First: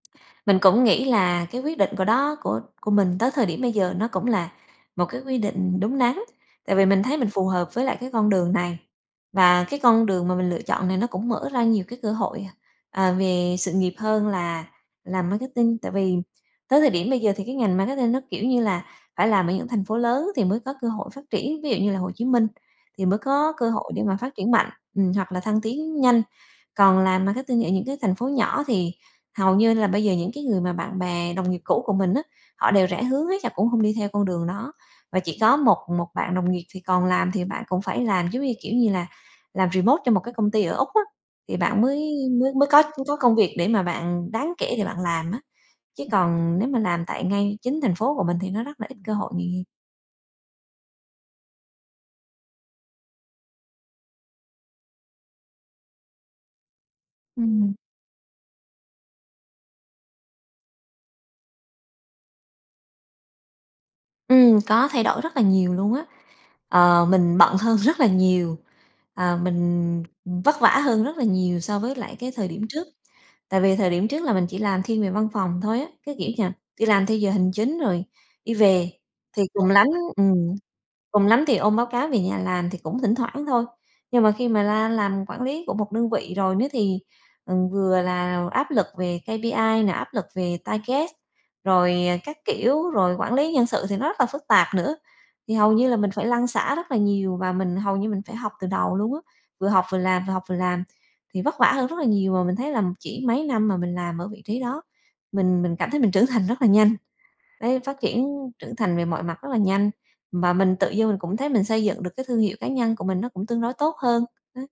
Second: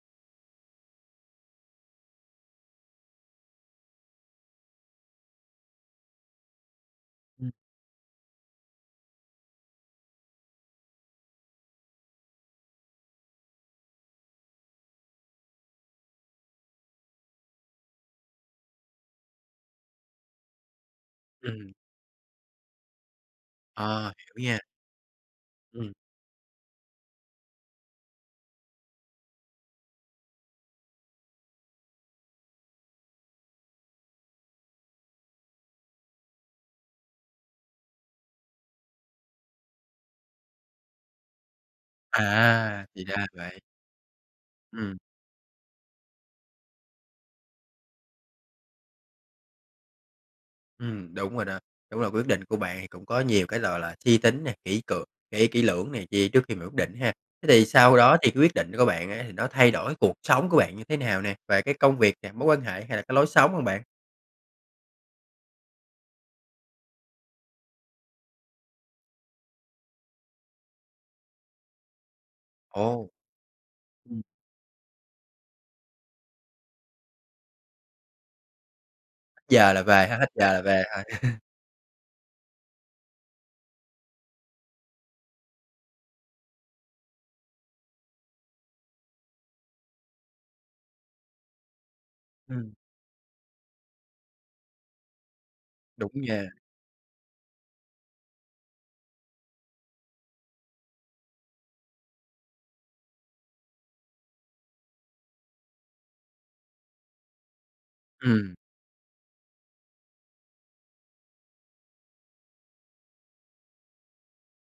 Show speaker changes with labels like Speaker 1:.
Speaker 1: Mình cũng nghĩ là cái quyết định của đó của của mình tới thời điểm bây giờ nó cũng là một cái quy định đúng đắn. Tại vì mình thấy mình phù
Speaker 2: Ừm.
Speaker 1: hợp với lại cái con đường này và cái con đường mà mình lựa chọn này nó cũng mở ra nhiều cái cơ hội, à, à, về sự nghiệp hơn là làm marketing. Tại vì tới thời điểm bây giờ thì cái ngành marketing nó, kiểu như, là phải làm ở những thành phố lớn, thì mới có cơ hội phát triển, ví
Speaker 2: Ừm.
Speaker 1: dụ như là Hồ Chí Minh thì mới có cơ hội để
Speaker 2: À,
Speaker 1: mà
Speaker 2: hiểu
Speaker 1: phát triển
Speaker 2: nha.
Speaker 1: mạnh, ừm, hoặc là thăng
Speaker 2: Ừm.
Speaker 1: tiến nhanh. Còn làm marketing ở những cái thành phố nhỏ thì hầu như là bây giờ những cái người mà bạn bè đồng nghiệp cũ của mình á, họ đều rẽ hướng hết là cũng hông đi theo con đường đó, và chỉ có một một bạn đồng nghiệp thì còn làm, thì bạn cũng phải làm giống như, kiểu, như là làm remote cho một cái công ty ở Úc á, thì bạn mới mới mới có
Speaker 2: À, thì ra
Speaker 1: có
Speaker 2: là
Speaker 1: công việc
Speaker 2: vậy.
Speaker 1: để mà bạn đáng kể để
Speaker 2: Ừm.
Speaker 1: bạn làm á, chứ còn nếu mà làm tại ngay chính thành phố của mình thì nó rất là ít cơ hội nghề nghiệp.
Speaker 2: Ừm, đúng rồi đó, đúng là quyết định của bạn thì cũng có nhiều cái, gọi là, là suy tính nè, kỹ cược kỹ kỹ lưỡng này kia trước khi mà quyết định ha. Thế thì
Speaker 1: Ừm.
Speaker 2: sau đó thì cái quyết định của bạn á thì nó thay đổi cuộc sống của bạn như thế nào nè? Về cái công việc nè, mối quan hệ hay là cái lối sống hông bạn?
Speaker 1: Ừm, có thay đổi rất là nhiều luôn á. Ờ, mình bận hơn rất là nhiều, ờ, mình, ừm, vất vả hơn rất là nhiều so với lại cái thời điểm trước.
Speaker 2: Ồ.
Speaker 1: Tại vì thời điểm
Speaker 2: Ừm.
Speaker 1: trước là mình chỉ làm thiên về văn phòng thôi á, cái, kiểu như là, đi làm theo giờ hành chính rồi đi về, thì
Speaker 2: Hết
Speaker 1: cùng
Speaker 2: giờ là
Speaker 1: lắm
Speaker 2: về ha, hết
Speaker 1: ừm,
Speaker 2: giờ là về
Speaker 1: cùng
Speaker 2: thôi.
Speaker 1: lắm thì ôm báo cáo về nhà làm thì cũng thỉnh thoảng thôi. Nhưng mà khi mà la làm quản lý của một đơn vị rồi đó thì, ừm, vừa là áp lực về KPI nè, áp lực về target, rồi, à, các
Speaker 2: Ừm.
Speaker 1: kiểu, rồi quản lý nhân sự thì nó rất là phức tạp nữa. Thì hầu như là
Speaker 2: Đúng
Speaker 1: mình phải lăn
Speaker 2: nha!
Speaker 1: xả rất là nhiều và mình hầu như mình phải học từ đầu luôn á, vừa học vừa làm, vừa học vừa làm, thì vất vả hơn rất là nhiều. Mà mình thấy là chỉ mấy năm mà mình làm ở vị trí đó, mình mình cảm thấy mình trưởng thành rất là nhanh. Đấy phát triển
Speaker 2: Ừm.
Speaker 1: trưởng thành về mọi mặt rất là nhanh và mình tự dưng mình cũng thấy mình xây dựng được cái thương hiệu cá nhân của mình nó cũng tương đối tốt hơn, á.